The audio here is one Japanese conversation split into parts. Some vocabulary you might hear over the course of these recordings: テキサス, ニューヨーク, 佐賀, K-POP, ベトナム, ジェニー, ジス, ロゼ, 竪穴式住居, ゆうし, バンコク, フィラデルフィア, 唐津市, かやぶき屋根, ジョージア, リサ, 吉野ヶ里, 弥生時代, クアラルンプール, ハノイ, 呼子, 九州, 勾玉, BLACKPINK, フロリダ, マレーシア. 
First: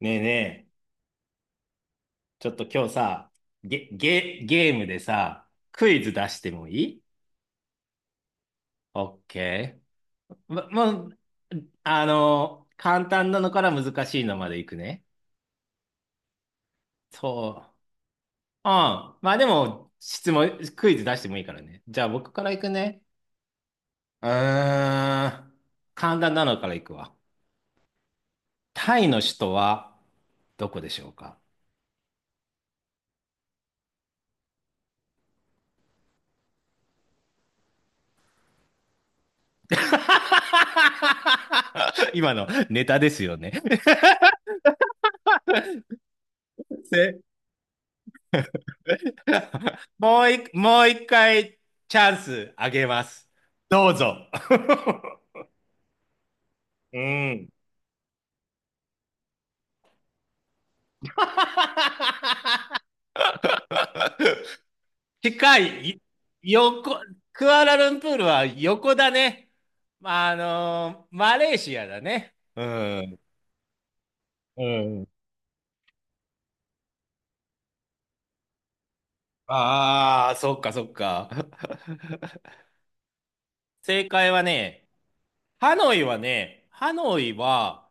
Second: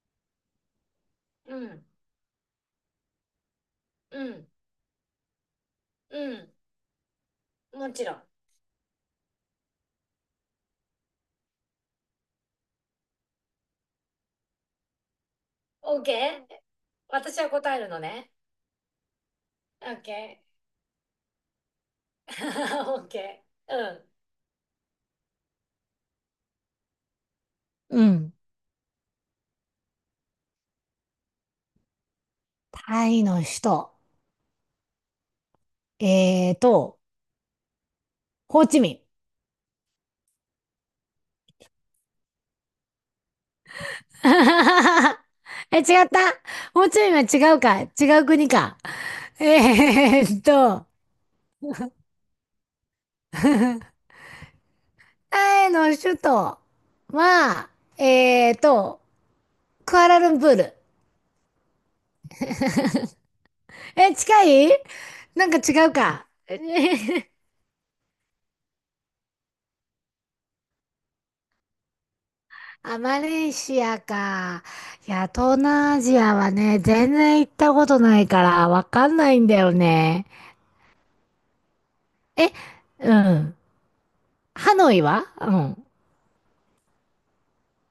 ねえねえ、うん、ちょっと今日さ、ゲ、うゲ、ん、ゲームでさ、クイズ出してうもいい？ん、もちろん。オッケー。ま、もう、簡単なのから難しいのまでいくね。OK? 私はそ答えるのね。う。うん。まあでも、OK。クイズ出してもいいからね。じゃあ僕からいく ね。OK。うん。うーん。簡単なのからいくわ。うん。タイの首都はどこでしょうか？ タイの首都。えーと、ホーチミン。今のネタですよね？ え、違った。ホーチミンせ は違うか。違う国か。えもうーっい、もと、う一回チャンスあげます。どうぞ。タイの首都うん。は、えーっと、クアラルンプール。え、近い。なん近か違い、うか。え横、クアラルンプールは横だね。まあ、マレーシアだね。うあ、ん。マレーシアうか。ん。いや、東南アジアはね、全然行ったことないから、わかんないんだよね。ああ、そっかそっか。え、うん。正解はハね、ノイは。うん。ハノイは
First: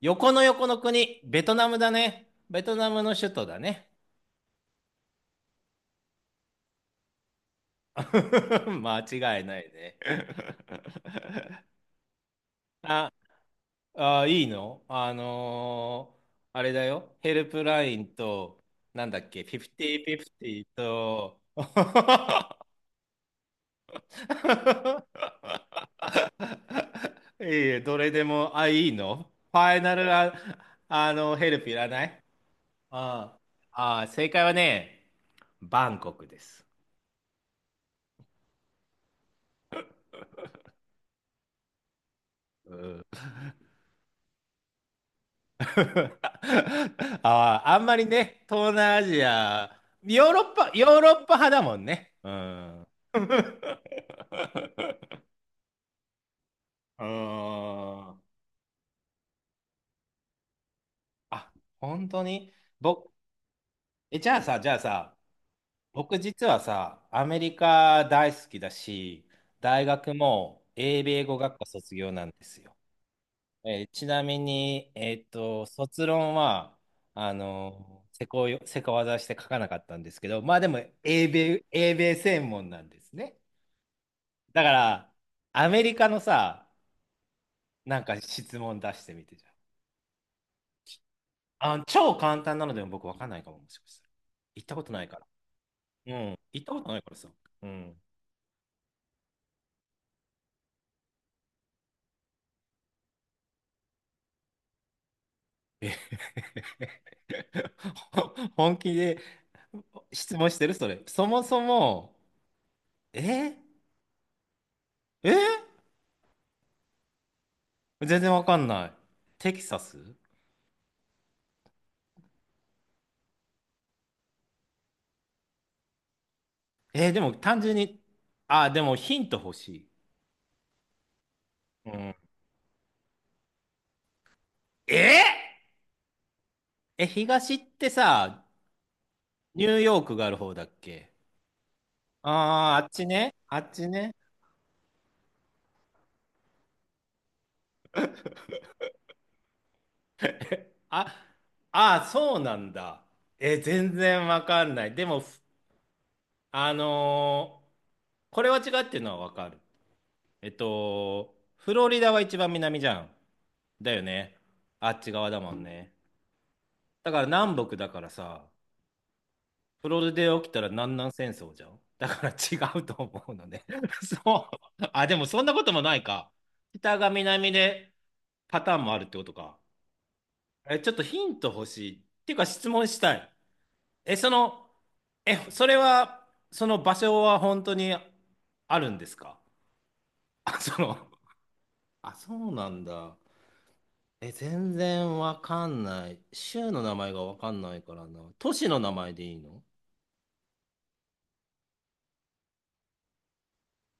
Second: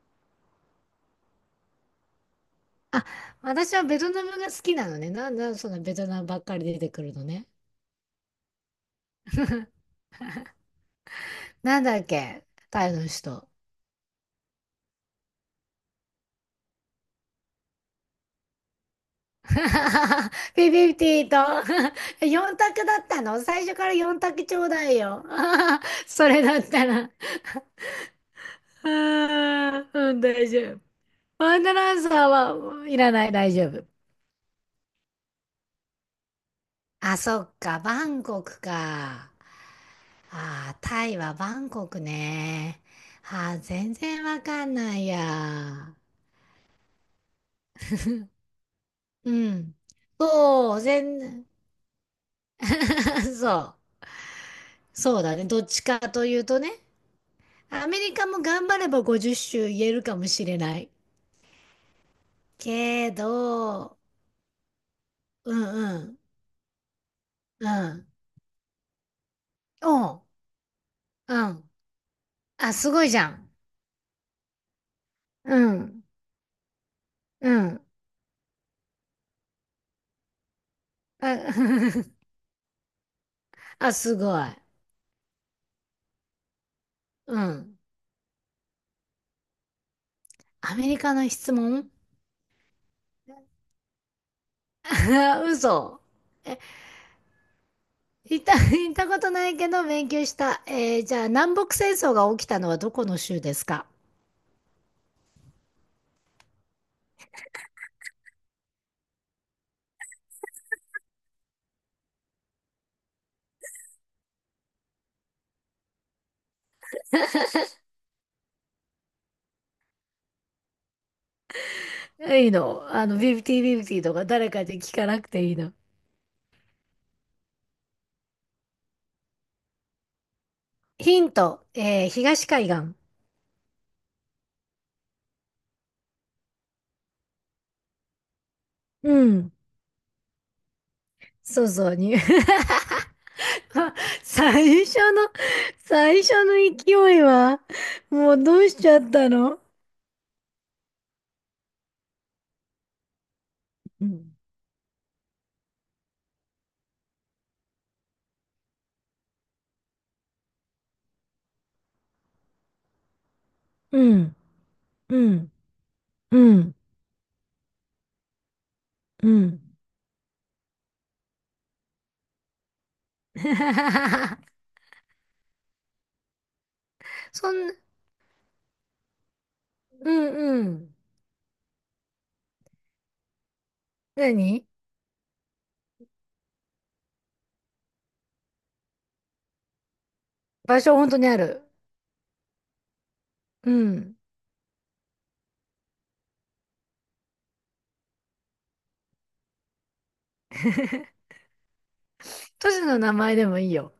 横の横の国、ベトナムだね。ベトナムあ、の首都だ私はね。ベトナムが好きなのね。なんだ、そのベトナムばっかり出てくるのね。間違いないね。なんだっけ。タイのあ、人。 いいの？あれだよ。ヘルプラインと、なんだっけ、フィ都。50-50ピピピと と、4 択だったの。最初から4択ちょうだいよ。それだったら。いいえ、どれでも、あ、あいいの？ファイーナルうん、大丈夫。ヘワルンプいダらランなサい？ーはいらない、あ大丈夫。あ、正解はね、バンコクです。あ、そっか、バンコクか。あー、タイはバンコクうね。ん。 あー、全然わかんないや。ああ、あんまりね、東南アジうん。ア、ヨーロッパ、そう、ヨーロッパ全、派だもんね。うん。う そう。そうだね。どっちかというとね。ーアメリん。カも頑張れば50州言えるかもしれない。あ、本当に？僕、けど、じゃあさ、うんう僕ん、実はさ、アメリうカん。大好きだし、大お学う、も英米語う学科ん。卒業なんですあ、よ。すごいじゃん。ちなみに、うん、卒論は、うん。せこ技して書かなかったんですけど、まあでも、英あ 米、英米 専門なんですね。あ、すごい。だから、アメリカのさ、うん。なんか質問出してみてじゃん。アメリカの質あ、問。 超簡単なのでも僕わかんないかも、もしかしたら。行ったことないから。嘘。うん。え、行ったことないからさ。うん。行った、行ったことないけど勉強した。じゃあ、南北戦争が起きたのはどこの州ですか？え？ 本気で質問してるそれ？そもそも、ええ全然わかんない。テキサス。いいの。あの、ビブティビブティとか誰かで聞かなくていいの。でも単純に、あー、でもヒント欲しい。ヒント。うん。東海岸。えーえ、東ってさ、うん。ニューヨークがある方だっけ？そうそうに。ああー、あっちね。あっちね。最初の、最初の勢いは、もうどうしちゃったの？あ、ああそうなんだ。全う然ん、わかんない。でも、ふあのーこれは違うっていうのはわかる。フロリダは一番南じゃん。だようん、ね。あっち側うだん、もんね。うん、だから南北だからさ、うん。プロリダで起きたら南南戦争じゃん。だから違うと思うのね。そう。あ、でもそんなこともないか。北が南そんな、でパターンもあるってことか。うんうえ、ちょっん。とヒント欲しい。っていうか質問したい。え、そ何？の、え、それは、その場所は本当にあるんですか？あ、場そ所本の、当にある。あ、そうなんだ。うん。全然わかんない。州の名前がわかんないからな。都市の名前でいいの？ 都市の名前でもいいよ。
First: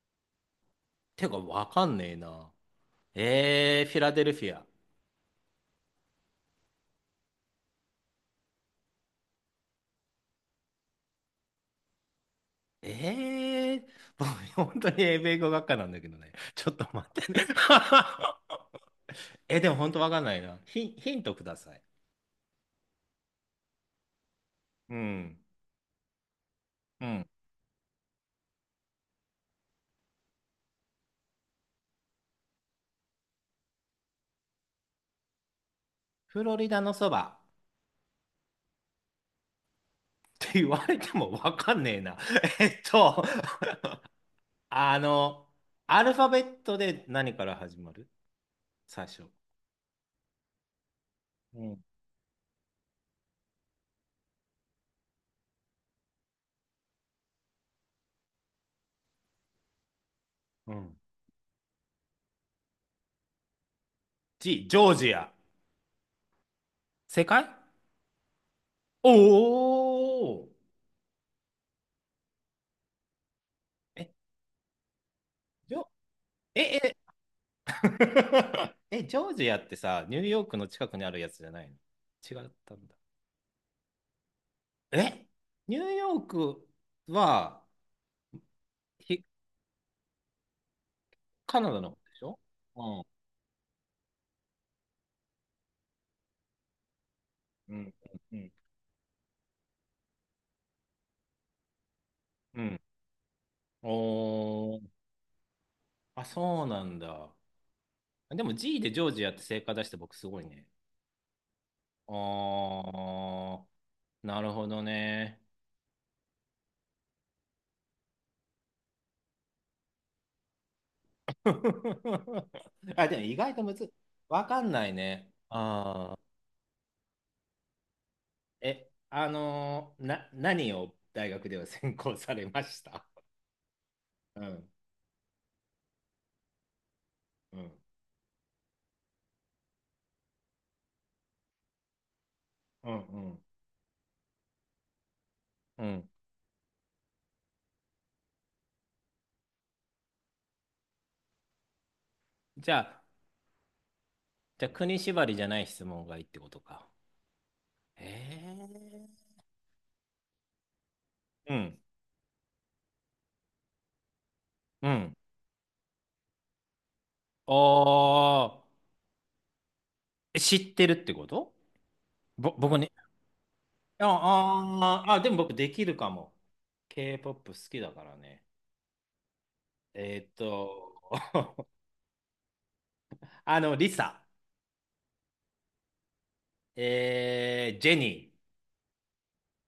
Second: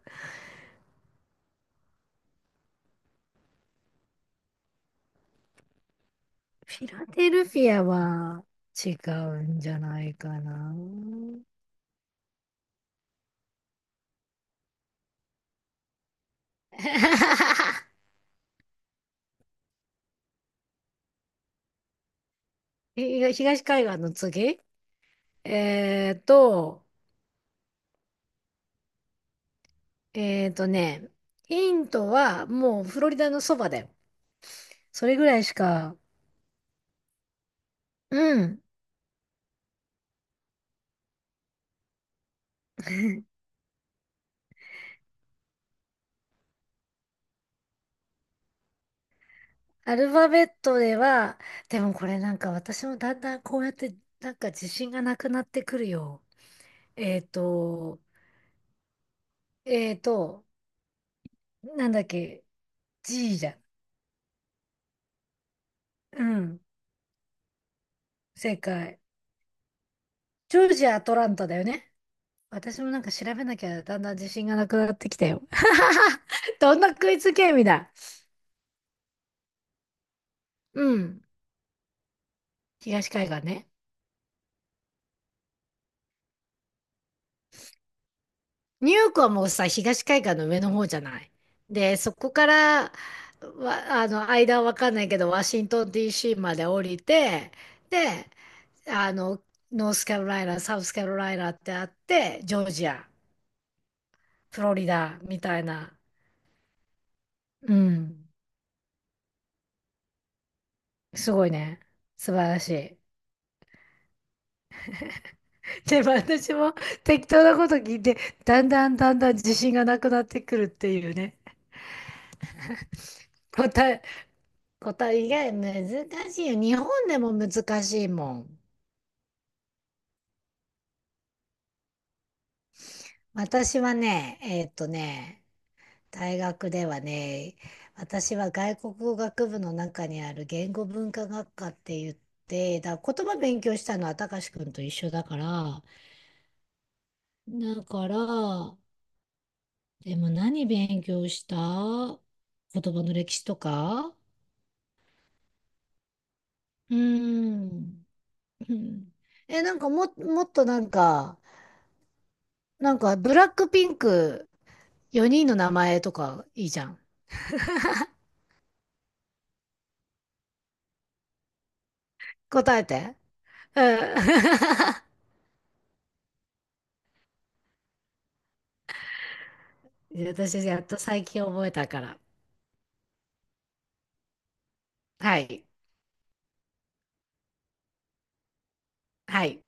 てかわかんねえな。フィラデルフィア。フィラデルフィアは違うんじゃないかな。ええー 僕、本当に英米語学科なんだけどね。ちょっと待ってね。でも本当わかんないな。ヒントください。東東海岸の次。うん。えーと、うん。えーとね、ヒントはもうフロリダのそばだよ。それぐらいしか、フロリダのそばうん。って言われてもわかんねえな。えっと、あの、アルファベットで何から始まる？最初。アルファベットでは、うでん。もこれなんか私もだんだんこうやってなんか自信がなくなってくるよ。えっと、えっと、うん。なんだっけ、G じゃん。G、ジョージア。うん、正解？正解。おおジョージア・アトランタだよね。私もなんか調べなきゃだー。んえ、だん自信がなくなってきたよ。ジョ、え、どんなえ、クイズゲームだ。ジョージアってさ、ニューヨークの近うくにあるん、やつじゃないの？違ったんだ。東海岸ね。えニューヨークは、ニューヨークひ、はもうさ、東海岸の上の方じゃない。カナダの方で、そでしこょ？から、わ、うん。あの、間はわかんないけど、ワシントン DC まで降りて、うん。で、うん。あの、ノースカロライナ、サウスカロライナってあって、ジうョーん。ジア、フロおリー。ダみたいな。あ、そうなんだ。うん。でも G でジョージアって正解出して僕すごいね。すごいね。あ素晴らしい。ー、なるほどね。で、私も適当なこと聞いて、だんだんだんだん自信がなくなってくるっていうね。あ、でも意外とむ答ず、え、わかんない答えね。以外難あー。しいよ。日本でも難しいもん。え、あのーな、何を大学では専攻されました？私はね、うん、大学ではね、うん、私は外国語学部の中にある言語文化学科って言って、うん、だからう言葉ん、勉強したのは高志くんと一緒だから、うん。だから、でも何勉強した？じゃ言あ、葉の歴史とか。じゃあ、国縛りじゃない質問がいいってことか。うーえん。うん。ー、え、なんかも、もっとなんか、うん、なんかブラックピンクうん。4人の名前とかいいじゃん。ああ、知ってるってこと？ぼ、答僕えね。て。うん。あ あー、あ、でも僕できるかも。K-POP 好きだからね。えーっ私、やっと、と最近 覚えたから。リサ、はい。ジェニー。はい。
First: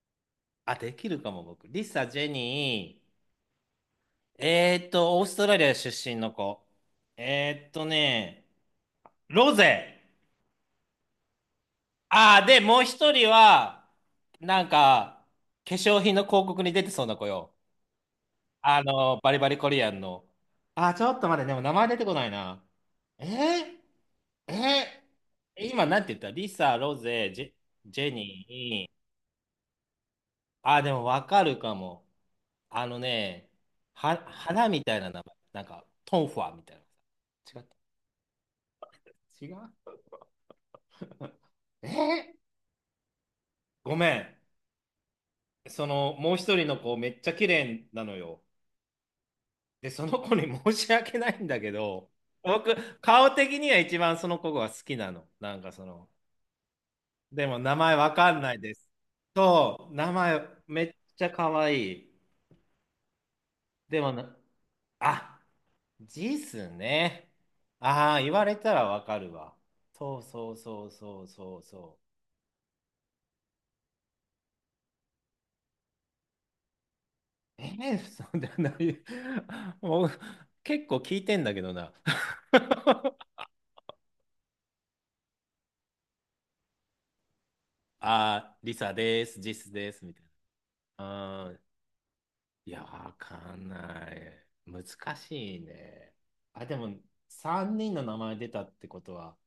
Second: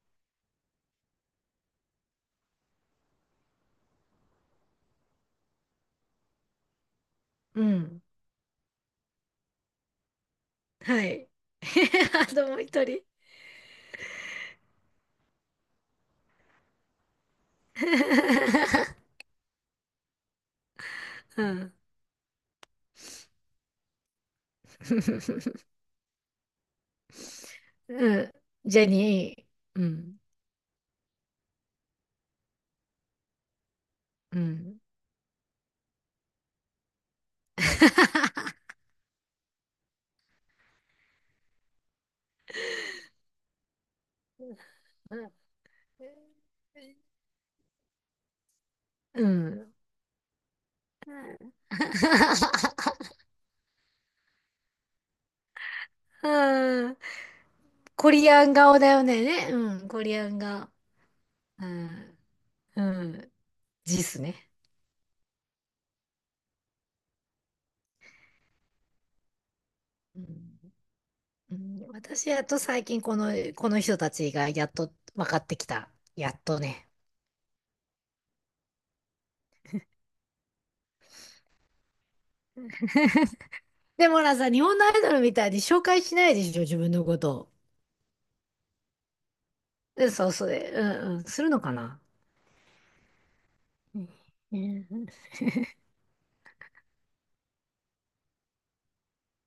あ、できるかも、僕。リサ、ジェニー、オーストラリア出身の子。うえーっとん。ね、ロゼ。はい。あああ、ともで、うもう一人。一人は、なんか、化粧品の広告に出てそうな子よ。バリバリコリアンの。ああ、ちょっと待うって、でも名ん。前出てこないな。えー、え 今なんて言った？リサ、ロゼ、ジェ、ジェうん。ニジェー。ニー。うん。ああ、でもわかるかも。あのね、う花ん。みたいな名前。なんか、トンファーみたいな。違った。違う？えーごめん。うん。その、もう一人の子、めっちゃ綺麗なのよ。うん。で、その子に 申し訳ないんだけど、僕、顔的には一番その子が好きなの。なんかその、うん。でも名前コわリかんアンないで顔だす。よね。ね。うん。そう、コ名リアン前顔。めっちゃ可う愛い。ん。うん。でジもスな、ね。あ、ジスね。ああ、言われたらわかるわ。そううそうん。そうそううそうん。そ私、やっと最近この人たちがやっと分かってきた。やっとね。う。そうだな。もう、結構聞いてんだけどな。でもほらさ、日本のアイドルみたいに紹介しないでしょ、自分のことを。あー、リサです、ジスです、で、みたいそう、それ、うんうん、すな。るうーん。のかな。いや、わかんない。う難んしいね。あ、でも、3人の名前出たってことは、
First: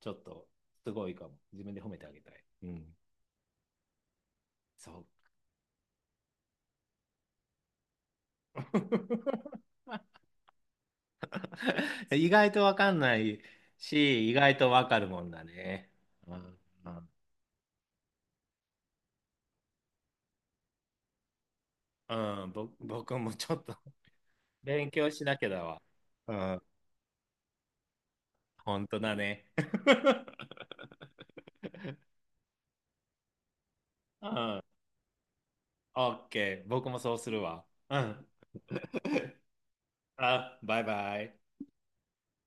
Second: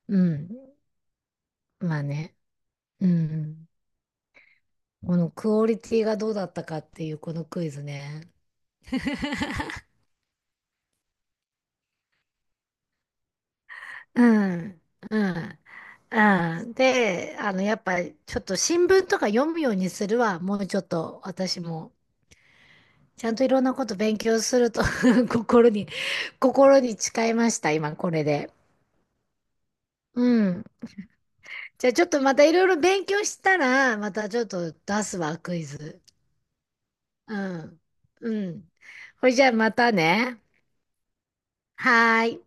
ちょうっと、ん。すごいかも。自分で褒めまあてあげたね。い。うん。うん。そこのクオリティがどうだったかっていうこのクイズね。う。意外とわかんないうし、意外とん。わかるもうんだん。ね。うん。うん。うん、で、あの、やっぱりちょっと新聞とか読むようにするわ。もうちょっと私も。うん、僕ちゃもんといちょろっんなと こ と勉強すると 勉強し なきゃだ心わ。に、うん。心に誓いました、今これで。本当だね。うん。じゃあちょっとまたいろいろ勉強したら、まうたちょっん。と出すわ、クイズ。オッケー。僕もそうすうるわ。ん。うん。うん。これじゃあまたね。あバイバイ。はーい。